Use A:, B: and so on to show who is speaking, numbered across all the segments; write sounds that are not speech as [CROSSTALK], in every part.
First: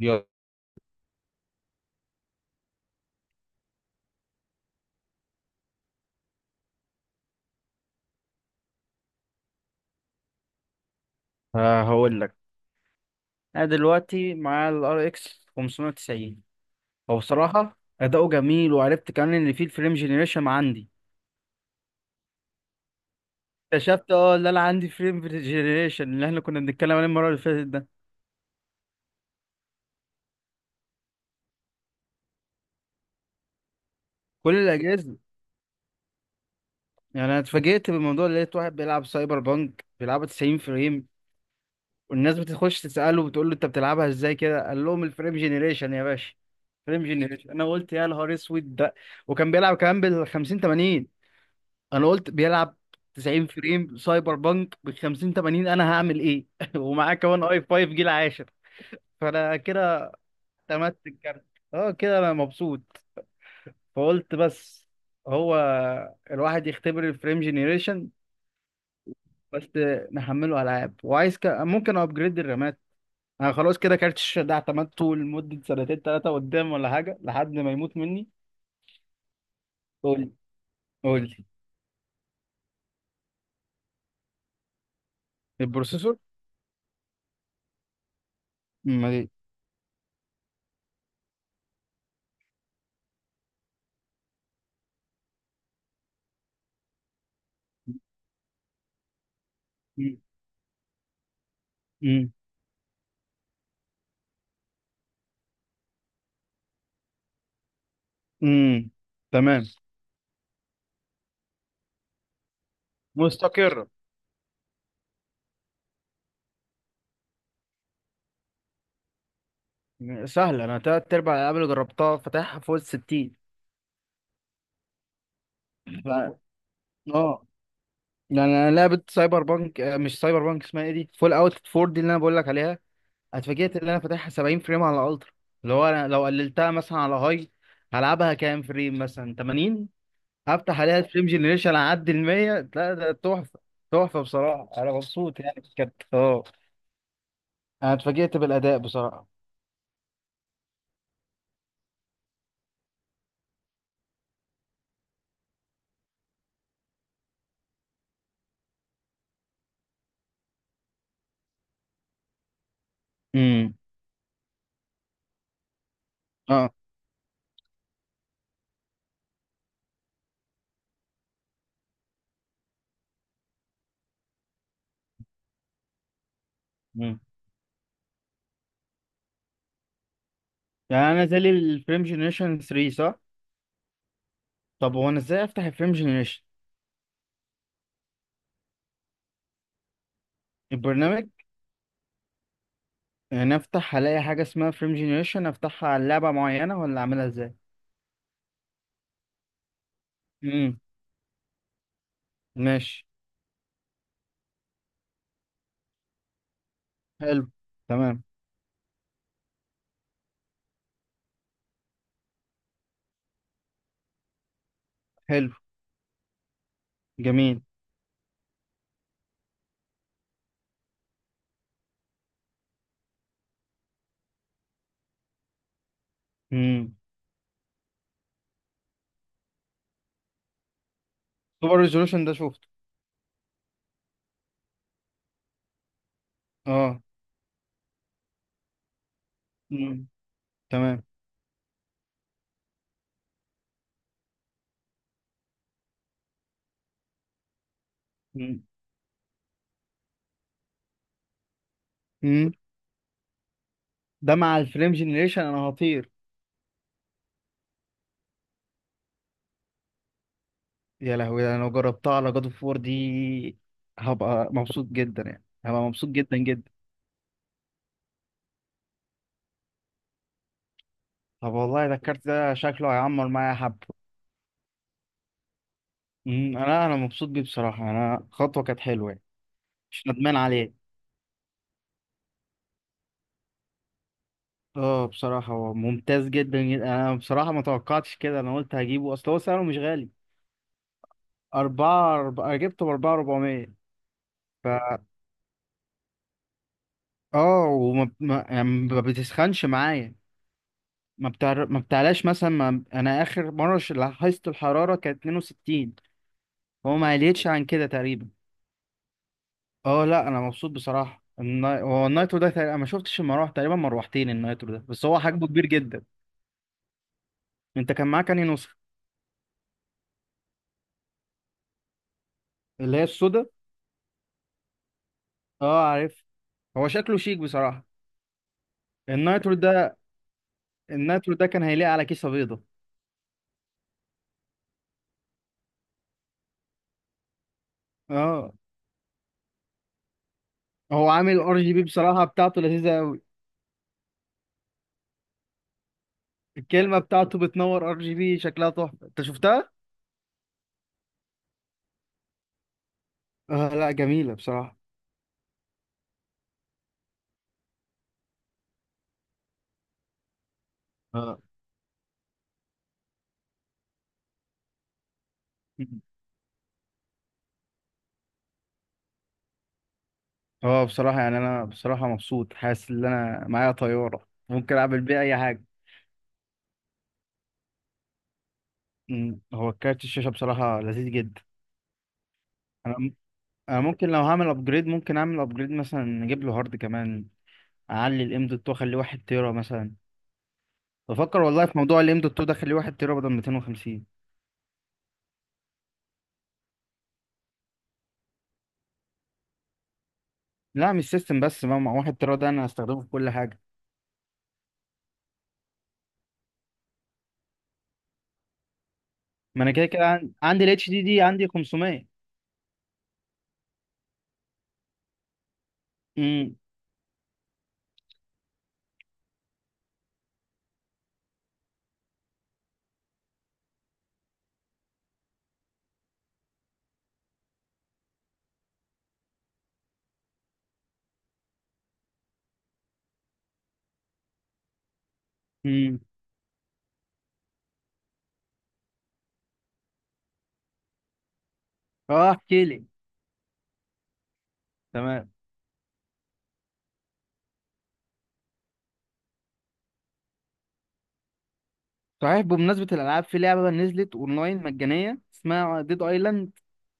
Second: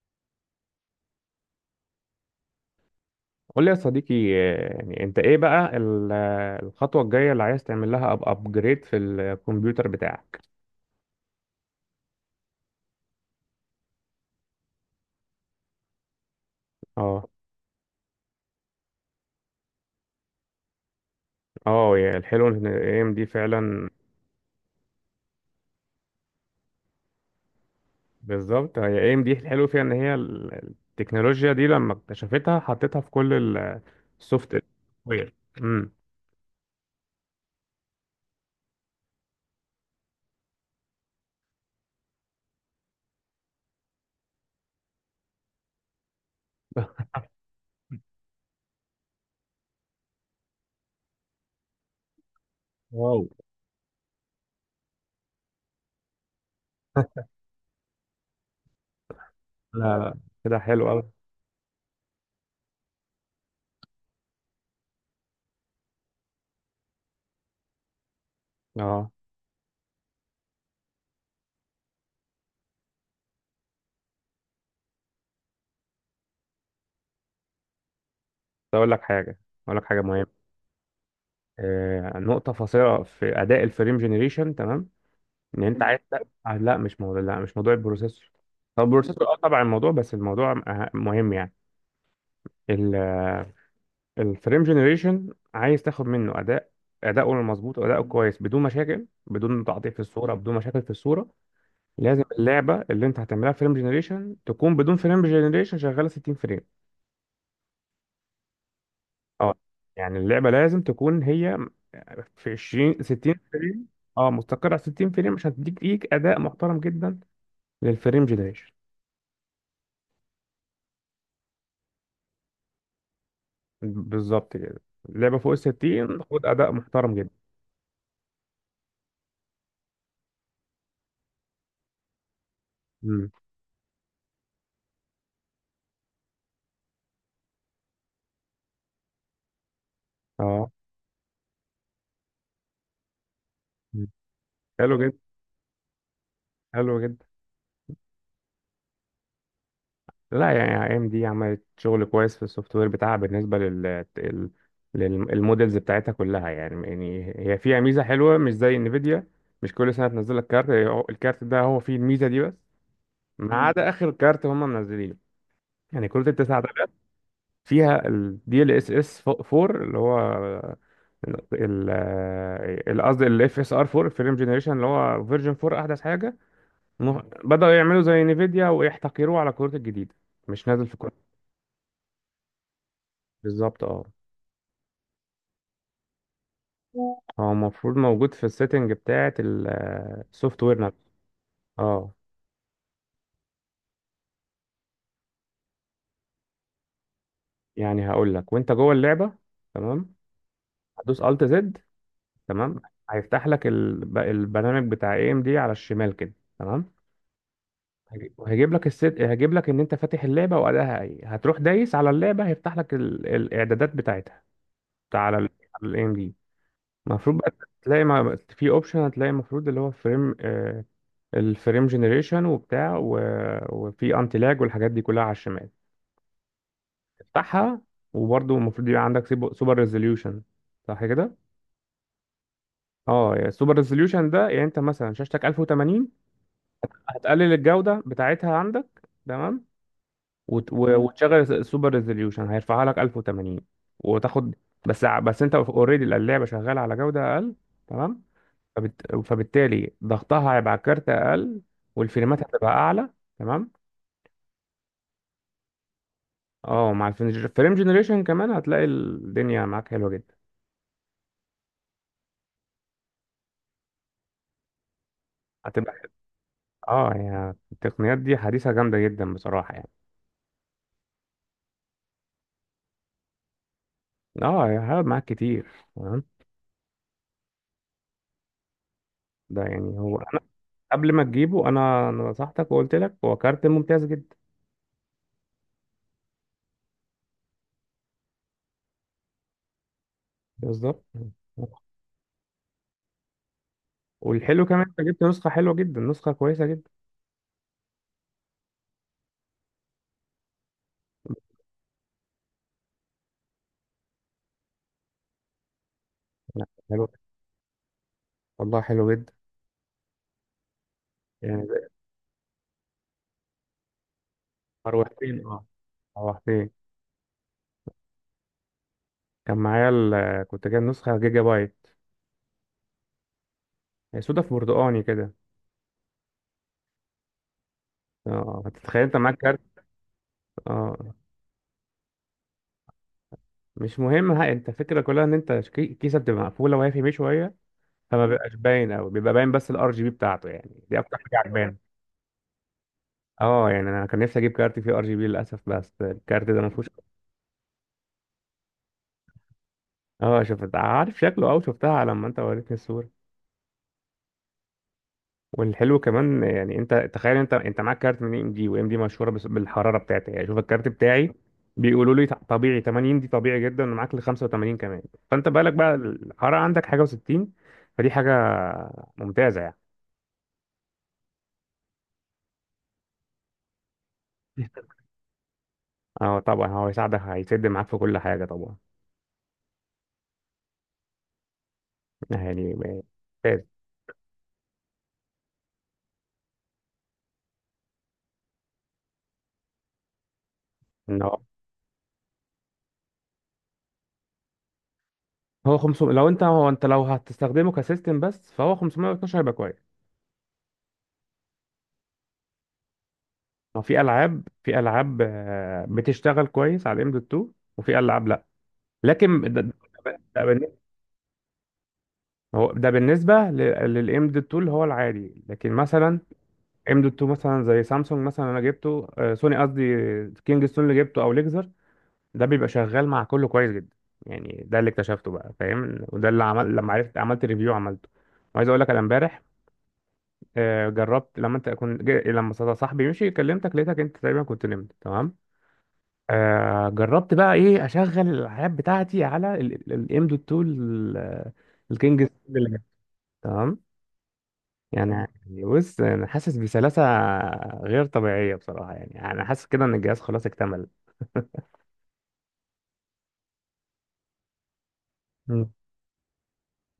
A: يلا،
B: قول لي يا صديقي، يعني انت ايه بقى الخطوة الجاية اللي عايز تعمل لها ابجريد في الكمبيوتر بتاعك.
A: هقول لك. انا دلوقتي مع الار اكس 590. هو
B: اه
A: بصراحه اداؤه جميل، وعرفت كمان ان في الفريم جنريشن عندي.
B: اه يا الحلو ان اي ام دي فعلا.
A: اكتشفت ان انا عندي فريم جنريشن اللي احنا كنا بنتكلم عليه المره اللي فاتت ده.
B: بالظبط، هي اي ام دي الحلو فيها ان هي التكنولوجيا دي لما اكتشفتها حطيتها في كل
A: كل
B: السوفت
A: الاجهزه.
B: وير امم
A: يعني انا اتفاجئت بالموضوع، اللي لقيت واحد بيلعب سايبر بانك بيلعبها 90 فريم، والناس بتخش تساله، بتقول له انت بتلعبها ازاي كده؟ قال لهم الفريم جنريشن يا باشا. فريم
B: [LAUGHS]
A: جنريشن، انا قلت يا نهار اسود ده. وكان بيلعب كمان بال 50 80. انا قلت بيلعب
B: واو.
A: 90 فريم سايبر بانك ب 50 80، انا هعمل ايه؟ [LAUGHS] ومعاه كمان اي 5 جيل عاشر. فانا
B: لا
A: كده
B: لا، كده حلو
A: اعتمدت
B: قوي.
A: الكارت. اه كده انا مبسوط. فقلت بس هو الواحد يختبر الفريم جينيريشن
B: اه
A: بس نحمله العاب، وعايز ممكن ابجريد الرامات. انا خلاص كده كارت الشاشه ده اعتمدته لمده سنتين 3 قدام، ولا حاجه لحد ما يموت مني.
B: بس اقول لك حاجه، اقول لك حاجه
A: قول لي،
B: مهمه.
A: قول لي.
B: نقطه فاصله في اداء الفريم جنريشن، تمام. ان انت عايز،
A: البروسيسور؟
B: لا لا مش موضوع، لا مش موضوع البروسيسور. هو البروسيسور،
A: امال؟
B: طبعا الموضوع، بس الموضوع مهم يعني. الفريم جنريشن، عايز تاخد منه اداء، اداؤه المظبوط واداؤه كويس، بدون مشاكل، بدون تعطيل في
A: ايه؟
B: الصوره، بدون مشاكل في الصوره. لازم
A: امم،
B: اللعبه اللي انت هتعملها فريم جنريشن تكون بدون فريم جنريشن شغاله 60 فريم.
A: امم،
B: اه
A: تمام.
B: يعني اللعبه لازم تكون هي في 20 60
A: مستقرة.
B: فريم. اه مستقره على 60 فريم عشان تديك ليك اداء محترم جدا للفريم جنريشن.
A: سهلة، أنا تلات أرباع الألعاب اللي جربتها فاتحها فوق ال 60.
B: بالظبط كده. اللعبة فوق الستين،
A: ف...
B: خد أداء محترم جدا.
A: اه، يعني أنا لعبة سايبر بانك، مش سايبر بانك، اسمها إيه دي؟ فول أوت 4 دي اللي أنا بقول لك عليها.
B: مم.
A: اتفاجئت إن أنا فاتحها 70 فريم على الألترا. اللي هو أنا لو قللتها مثلا على هاي، هلعبها كام فريم؟ مثلا 80.
B: اه.
A: هفتح عليها الفريم جنريشن أعدي ال 100، لا ده تحفة.
B: مم.
A: تحفة بصراحة، أنا
B: حلو جدا،
A: مبسوط يعني، بجد اه.
B: حلو جدا.
A: أنا اتفاجئت بالأداء بصراحة.
B: لا، يعني اي ام دي عملت شغل كويس في السوفت وير بتاعها بالنسبة للمودلز بتاعتها كلها. يعني هي فيها ميزة حلوة مش زي انفيديا. مش كل سنة تنزل لك كارت. الكارت ده هو فيه الميزة دي بس. ما
A: امم،
B: عدا آخر كارت هم منزلينه. يعني كروت التسعة ده
A: اه،
B: فيها الدي ال اس اس 4 اللي هو ال قصدي ال FSR 4، فيلم جنريشن اللي هو فيرجن 4، احدث حاجه.
A: امم.
B: بداوا يعملوا زي نيفيديا ويحتكروه على الكروت الجديده، مش نازل في
A: يعني أنا
B: كروت.
A: زي الفريم جنريشن 3 صح؟
B: بالظبط. اه
A: طب هو انا ازاي افتح الفريم جنريشن؟
B: هو المفروض موجود في السيتنج بتاعه السوفت وير نفسه.
A: البرنامج؟
B: اه
A: يعني افتح الاقي حاجه اسمها فريم جنريشن، افتحها على لعبه معينه، ولا اعملها ازاي؟
B: يعني هقول لك، وانت جوه اللعبه، تمام.
A: امم.
B: هتدوس الت زد، تمام.
A: ماشي.
B: هيفتح لك البرنامج بتاع اي ام دي على الشمال كده، تمام.
A: حلو. تمام.
B: وهيجيب لك الست، هيجيب لك ان انت فاتح اللعبه وادائها ايه، هتروح دايس على اللعبه، هيفتح لك الاعدادات بتاعتها على ال
A: حلو.
B: على الاي ام دي. المفروض بقى
A: جميل.
B: تلاقي ما في اوبشن، هتلاقي المفروض اللي هو فريم آه الفريم جنريشن وفي انتي لاج والحاجات دي كلها على الشمال.
A: امم.
B: تفتحها. وبرضه المفروض يبقى عندك سوبر ريزوليوشن، صح كده؟
A: سوبر ريزولوشن ده شفته.
B: اه السوبر ريزوليوشن ده يعني انت مثلا شاشتك 1080.
A: اه.
B: هتقلل الجودة بتاعتها عندك، تمام.
A: امم.
B: وت... و- مم.
A: تمام.
B: وتشغل السوبر ريزوليوشن هيرفعها لك 1080. وتاخد، بس انت اوريدي اللعبة شغالة على جودة اقل، تمام.
A: امم.
B: فبالتالي ضغطها هيبقى على الكارت اقل والفريمات
A: أمم.
B: هتبقى اعلى، تمام.
A: ده مع الفريم جنريشن انا هطير.
B: اه مع الفريم جنريشن كمان هتلاقي الدنيا معاك حلوه جدا.
A: يا لهوي، انا لو جربتها على جاد اوف وور دي، هبقى مبسوط جدا، يعني هبقى
B: هتبقى.
A: مبسوط جدا جدا.
B: اه يعني التقنيات دي حديثه جامده جدا بصراحه، يعني.
A: طب والله ده الكارت ده شكله هيعمر معايا حبه.
B: اه هيقعد معاك كتير، تمام.
A: أمم، انا مبسوط بيه بصراحه، انا خطوه كانت حلوه يعني.
B: ده يعني،
A: مش
B: هو
A: ندمان
B: انا
A: عليه.
B: قبل ما تجيبه، انا نصحتك وقلت لك هو كارت ممتاز جدا.
A: اه بصراحة هو ممتاز جدا جدا. انا بصراحة ما توقعتش كده، انا قلت هجيبه اصل هو سعره مش غالي.
B: بالظبط.
A: أربعة أربعة، أنا جبته بأربعة 400.
B: والحلو
A: ف
B: كمان انت جبت نسخه حلوه جدا، نسخه كويسه جدا.
A: اه وما ما... يعني ما بتسخنش معايا. ما بتعلاش مثلا ما... أنا آخر مرة لاحظت الحرارة كانت 62.
B: لا
A: هو
B: حلو.
A: ما قلتش عن كده تقريبا.
B: والله حلو جدا.
A: اه لا، أنا مبسوط بصراحة.
B: يعني
A: هو النايترو ده تقريبا، أنا ما شفتش المراوح تقريبا، مروحتين النايترو ده، بس هو
B: روحتين
A: حجمه
B: اه
A: كبير جدا.
B: روحتين
A: أنت كان معاك أنهي نسخة؟
B: كان معايا كنت جايب نسخة جيجا بايت.
A: اللي هي السودا.
B: هي سودا في برتقاني كده.
A: اه عارف. هو شكله شيك بصراحة.
B: اه هتتخيل انت معاك
A: النايترو
B: كارت.
A: ده
B: اه
A: النايترو ده كان هيليق على كيسة بيضة.
B: مش مهم. ها، انت الفكرة كلها ان انت الكيسة بتبقى مقفولة وهي في بيه شوية. فما
A: اه
B: بيبقاش باين قوي، بيبقى باين، بس الار جي بي بتاعته يعني دي
A: هو
B: اكتر حاجة
A: عامل ار جي
B: عجباني.
A: بي بصراحة، بتاعته لذيذة قوي.
B: اه يعني انا كان نفسي اجيب كارت فيه ار جي بي، للاسف بس الكارت ده ما فيهوش.
A: الكلمة بتاعته بتنور ار جي بي شكلها تحفة، انت شفتها؟
B: اه شفت عارف شكله، او شفتها لما انت وريتني الصورة.
A: اه لا جميلة بصراحة.
B: والحلو كمان يعني، انت تخيل، انت معاك كارت من اي ام دي، وام دي مشهوره بالحراره بتاعتها يعني. شوف الكارت بتاعي،
A: اه
B: بيقولوا لي طبيعي 80، دي طبيعي جدا ومعاك ل 85 كمان. فانت بالك بقى الحراره عندك حاجه و60، فدي حاجه ممتازه يعني.
A: اه بصراحة، يعني انا بصراحة مبسوط، حاسس ان انا معايا طيارة ممكن
B: [LAUGHS]
A: اعمل بيها اي حاجة.
B: اه طبعا هو هيساعدك، هيسد معاك في كل حاجه طبعا.
A: مم. هو كارت الشاشة بصراحة لذيذ جدا.
B: يعني
A: انا
B: ممتاز.
A: انا ممكن لو هعمل ابجريد، ممكن اعمل ابجريد مثلا نجيب له هارد كمان. اعلي الام دوت واخليه 1 تيرا مثلا.
B: ان هو
A: بفكر والله في موضوع الام دوت 2 ده، خليه 1 تيرا بدل 250.
B: هو 500، لو انت، هو انت لو هتستخدمه كسيستم بس، فهو 512 هيبقى كويس.
A: لا مش سيستم بس، ما مع 1 تيرا ده انا هستخدمه في كل حاجه.
B: هو في العاب بتشتغل كويس على الام دوت 2. وفي العاب، لكن ده
A: ما انا كده كده
B: ده
A: عندي
B: بالن-
A: الاتش دي دي عندي 500.
B: هو ده بالنسبة للام دوت 2 اللي هو العادي، لكن مثلا
A: امم،
B: ام دوت 2 مثلا زي سامسونج مثلا. انا جبته سوني قصدي، كينج ستون اللي جبته، او ليكزر، ده بيبقى شغال مع كله كويس جدا. يعني ده اللي اكتشفته بقى، فاهم؟ وده اللي عمل لما عرفت عملت ريفيو عملته. وعايز اقول لك، انا امبارح جربت لما انت كنت جا- لما صدا- صاحبي مشي كلمتك، لقيتك انت تقريبا كنت نمت، تمام.
A: امم،
B: جربت بقى ايه اشغل الالعاب بتاعتي على الام دوت 2 الكينج،
A: اه احكي لي،
B: تمام يعني.
A: تمام.
B: بص انا حاسس بسلاسة غير طبيعية بصراحة، يعني انا حاسس كده ان الجهاز خلاص اكتمل.
A: صحيح، بمناسبه الالعاب، في لعبه نزلت اونلاين مجانيه
B: مم.
A: اسمها ديد ايلاند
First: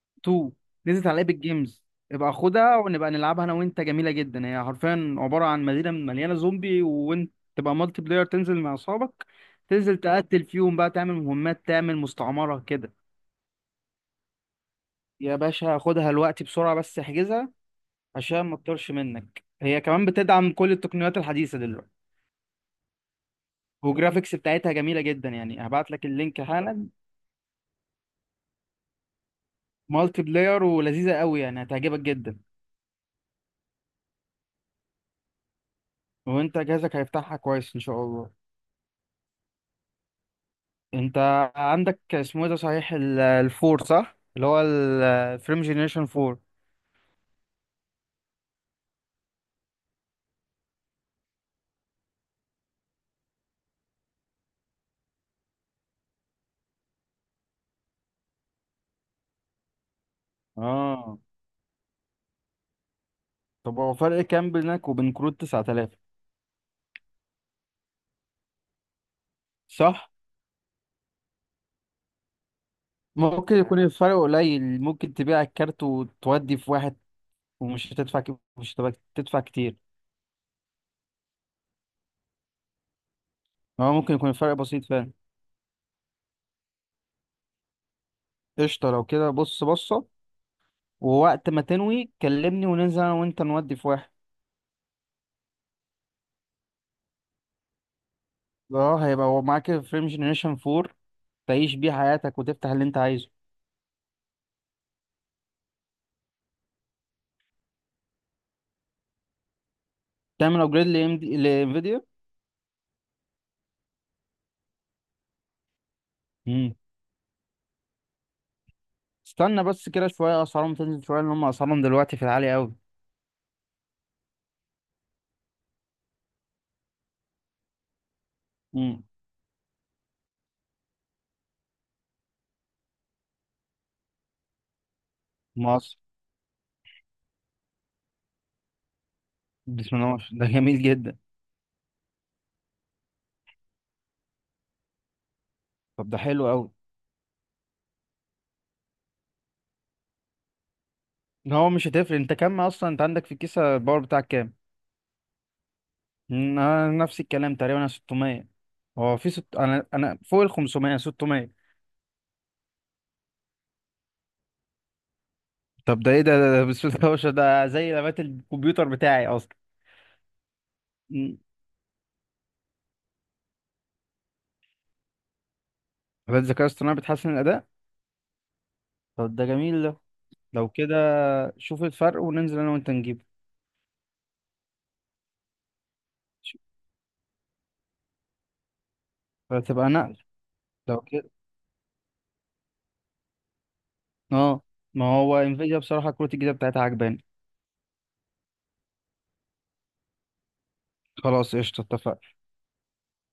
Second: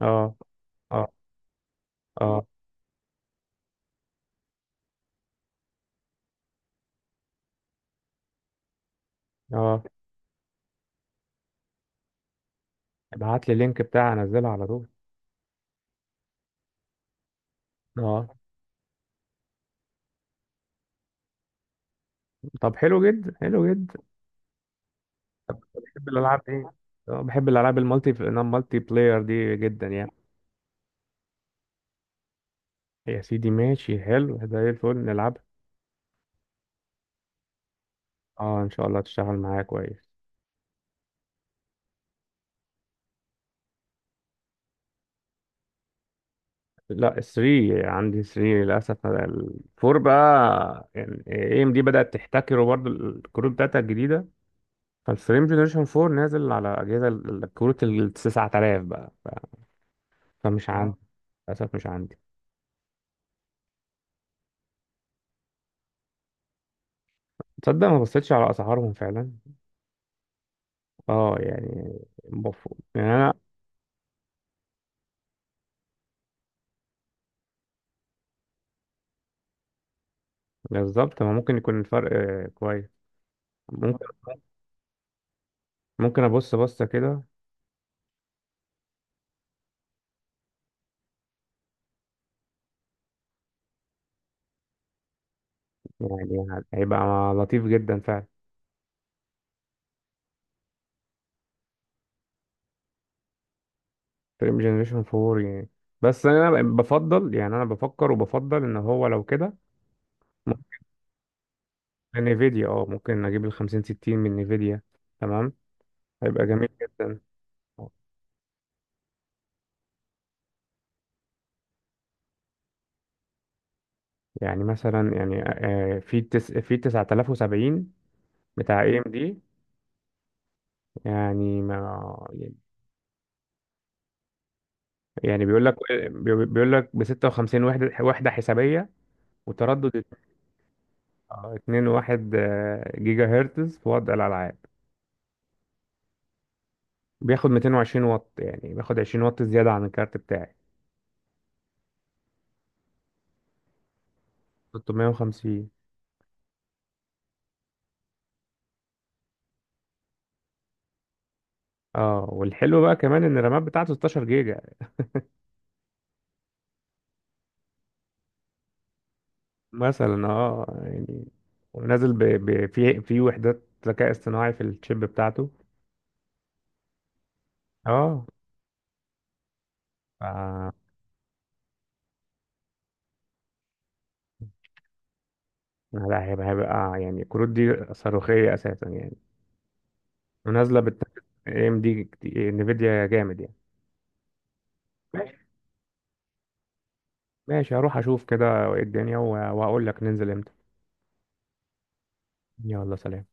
B: اه،
A: 2، نزلت
B: اه،
A: على ايبك جيمز. ابقى
B: اه.
A: خدها ونبقى نلعبها انا وانت. جميله جدا، هي حرفيا عباره عن مدينه مليانه زومبي، وانت تبقى مالتي بلاير تنزل مع اصحابك،
B: اه،
A: تنزل تقتل فيهم بقى، تعمل مهمات، تعمل مستعمره كده.
B: ابعت لي اللينك بتاعي انزلها على طول.
A: يا باشا خدها، الوقت بسرعة بس احجزها
B: اه،
A: عشان ما تطرش منك. هي كمان بتدعم كل التقنيات الحديثة دلوقتي،
B: طب حلو جدا، حلو جدا.
A: والجرافيكس بتاعتها جميلة جدا، يعني هبعت لك
B: بحب الالعاب
A: اللينك
B: ايه؟
A: حالا.
B: اه بحب الالعاب المالتي بلاير دي جدا يعني.
A: مالتي بلاير ولذيذة قوي، يعني هتعجبك جدا.
B: يا سيدي، ماشي، حلو زي الفل نلعب.
A: وانت جهازك هيفتحها كويس ان شاء الله.
B: اه، ان شاء الله تشتغل معايا كويس.
A: انت عندك اسمه ايه ده صحيح الفور صح اللي هو الفريم جينيريشن 4؟
B: لا، 3، عندي 3 للاسف. الفور بقى، يعني اي ام دي بدات تحتكره برضو الكروت بتاعتها الجديده. فالفريم جنريشن 4 نازل على اجهزه الكروت ال 9000 بقى. فمش عندي،
A: اه.
B: للاسف مش عندي.
A: طب هو فرق كام بينك وبين كروت 9000؟
B: تصدق ما بصيتش على اسعارهم فعلا.
A: صح.
B: اه يعني، المفروض، يعني انا...
A: ممكن يكون الفرق قليل، ممكن تبيع الكارت وتودي في واحد، ومش هتدفع مش هتبقى تدفع كتير.
B: بالظبط. ما ممكن يكون الفرق كويس،
A: هو
B: ممكن.
A: ممكن يكون الفرق بسيط فعلا.
B: ممكن ابص بصه كده.
A: قشطة، لو كده بص بصة. ووقت ما تنوي كلمني، وننزل انا وانت نودي في واحد.
B: يعني هيبقى لطيف جدا فعلا.
A: اه هيبقى هو معاك الفريم جنريشن 4، تعيش بيه حياتك وتفتح اللي انت عايزه.
B: فريم جنريشن 4 يعني. بس انا بفضل، يعني انا بفكر وبفضل ان هو لو كده،
A: تعمل
B: ممكن.
A: ابجريد لام دي لانفيديا.
B: نيفيديا، ممكن اجيب ال 50 60 من نيفيديا، تمام. هيبقى جميل
A: امم.
B: جدا.
A: استنى بس كده شوية، اسعارهم تنزل شوية، لان هم اسعارهم دلوقتي في العالي قوي.
B: يعني مثلا، يعني في في 9070 بتاع اي
A: امم.
B: ام دي، يعني ما يعني،
A: مصر،
B: بيقول لك ب 56 وحده حسابيه،
A: بسم
B: وتردد
A: الله ما شاء الله. ده جميل جدا.
B: 2.1 جيجا هرتز في وضع الالعاب.
A: طب ده حلو قوي.
B: بياخد 220 واط، يعني بياخد 20 واط زياده عن الكارت بتاعي.
A: هو مش هتفرق، انت كام اصلا؟ انت عندك في الكيسة الباور بتاعك كام؟
B: 650.
A: مم، انا نفس الكلام تقريبا، انا 600. هو في انا فوق ال 500 600.
B: اه والحلو بقى كمان ان الرامات بتاعته 16 جيجا،
A: طب ده ايه ده بسم الله ما شاء الله، ده زي لابات الكمبيوتر بتاعي اصلا.
B: مثلا. اه يعني
A: مم.
B: ونازل في وحدات ذكاء اصطناعي في الشيب بتاعته.
A: لابات الذكاء الاصطناعي بتحسن الاداء.
B: اه
A: طب ده جميل ده. لو
B: ف-
A: كده شوف الفرق وننزل انا وانت نجيبه.
B: لا، هيبقى يعني الكروت دي صاروخية أساسا يعني.
A: فتبقى نقل.
B: ونازلة بال
A: لو كده
B: اي ام دي. انفيديا جامد يعني.
A: اه، ما
B: ماشي
A: هو انفيديا بصراحة كروت الجديدة بتاعتها عجباني.
B: ماشي، هروح أشوف كده إيه الدنيا وهقول لك ننزل امتى.
A: خلاص قشطة اتفقنا.
B: يلا سلام.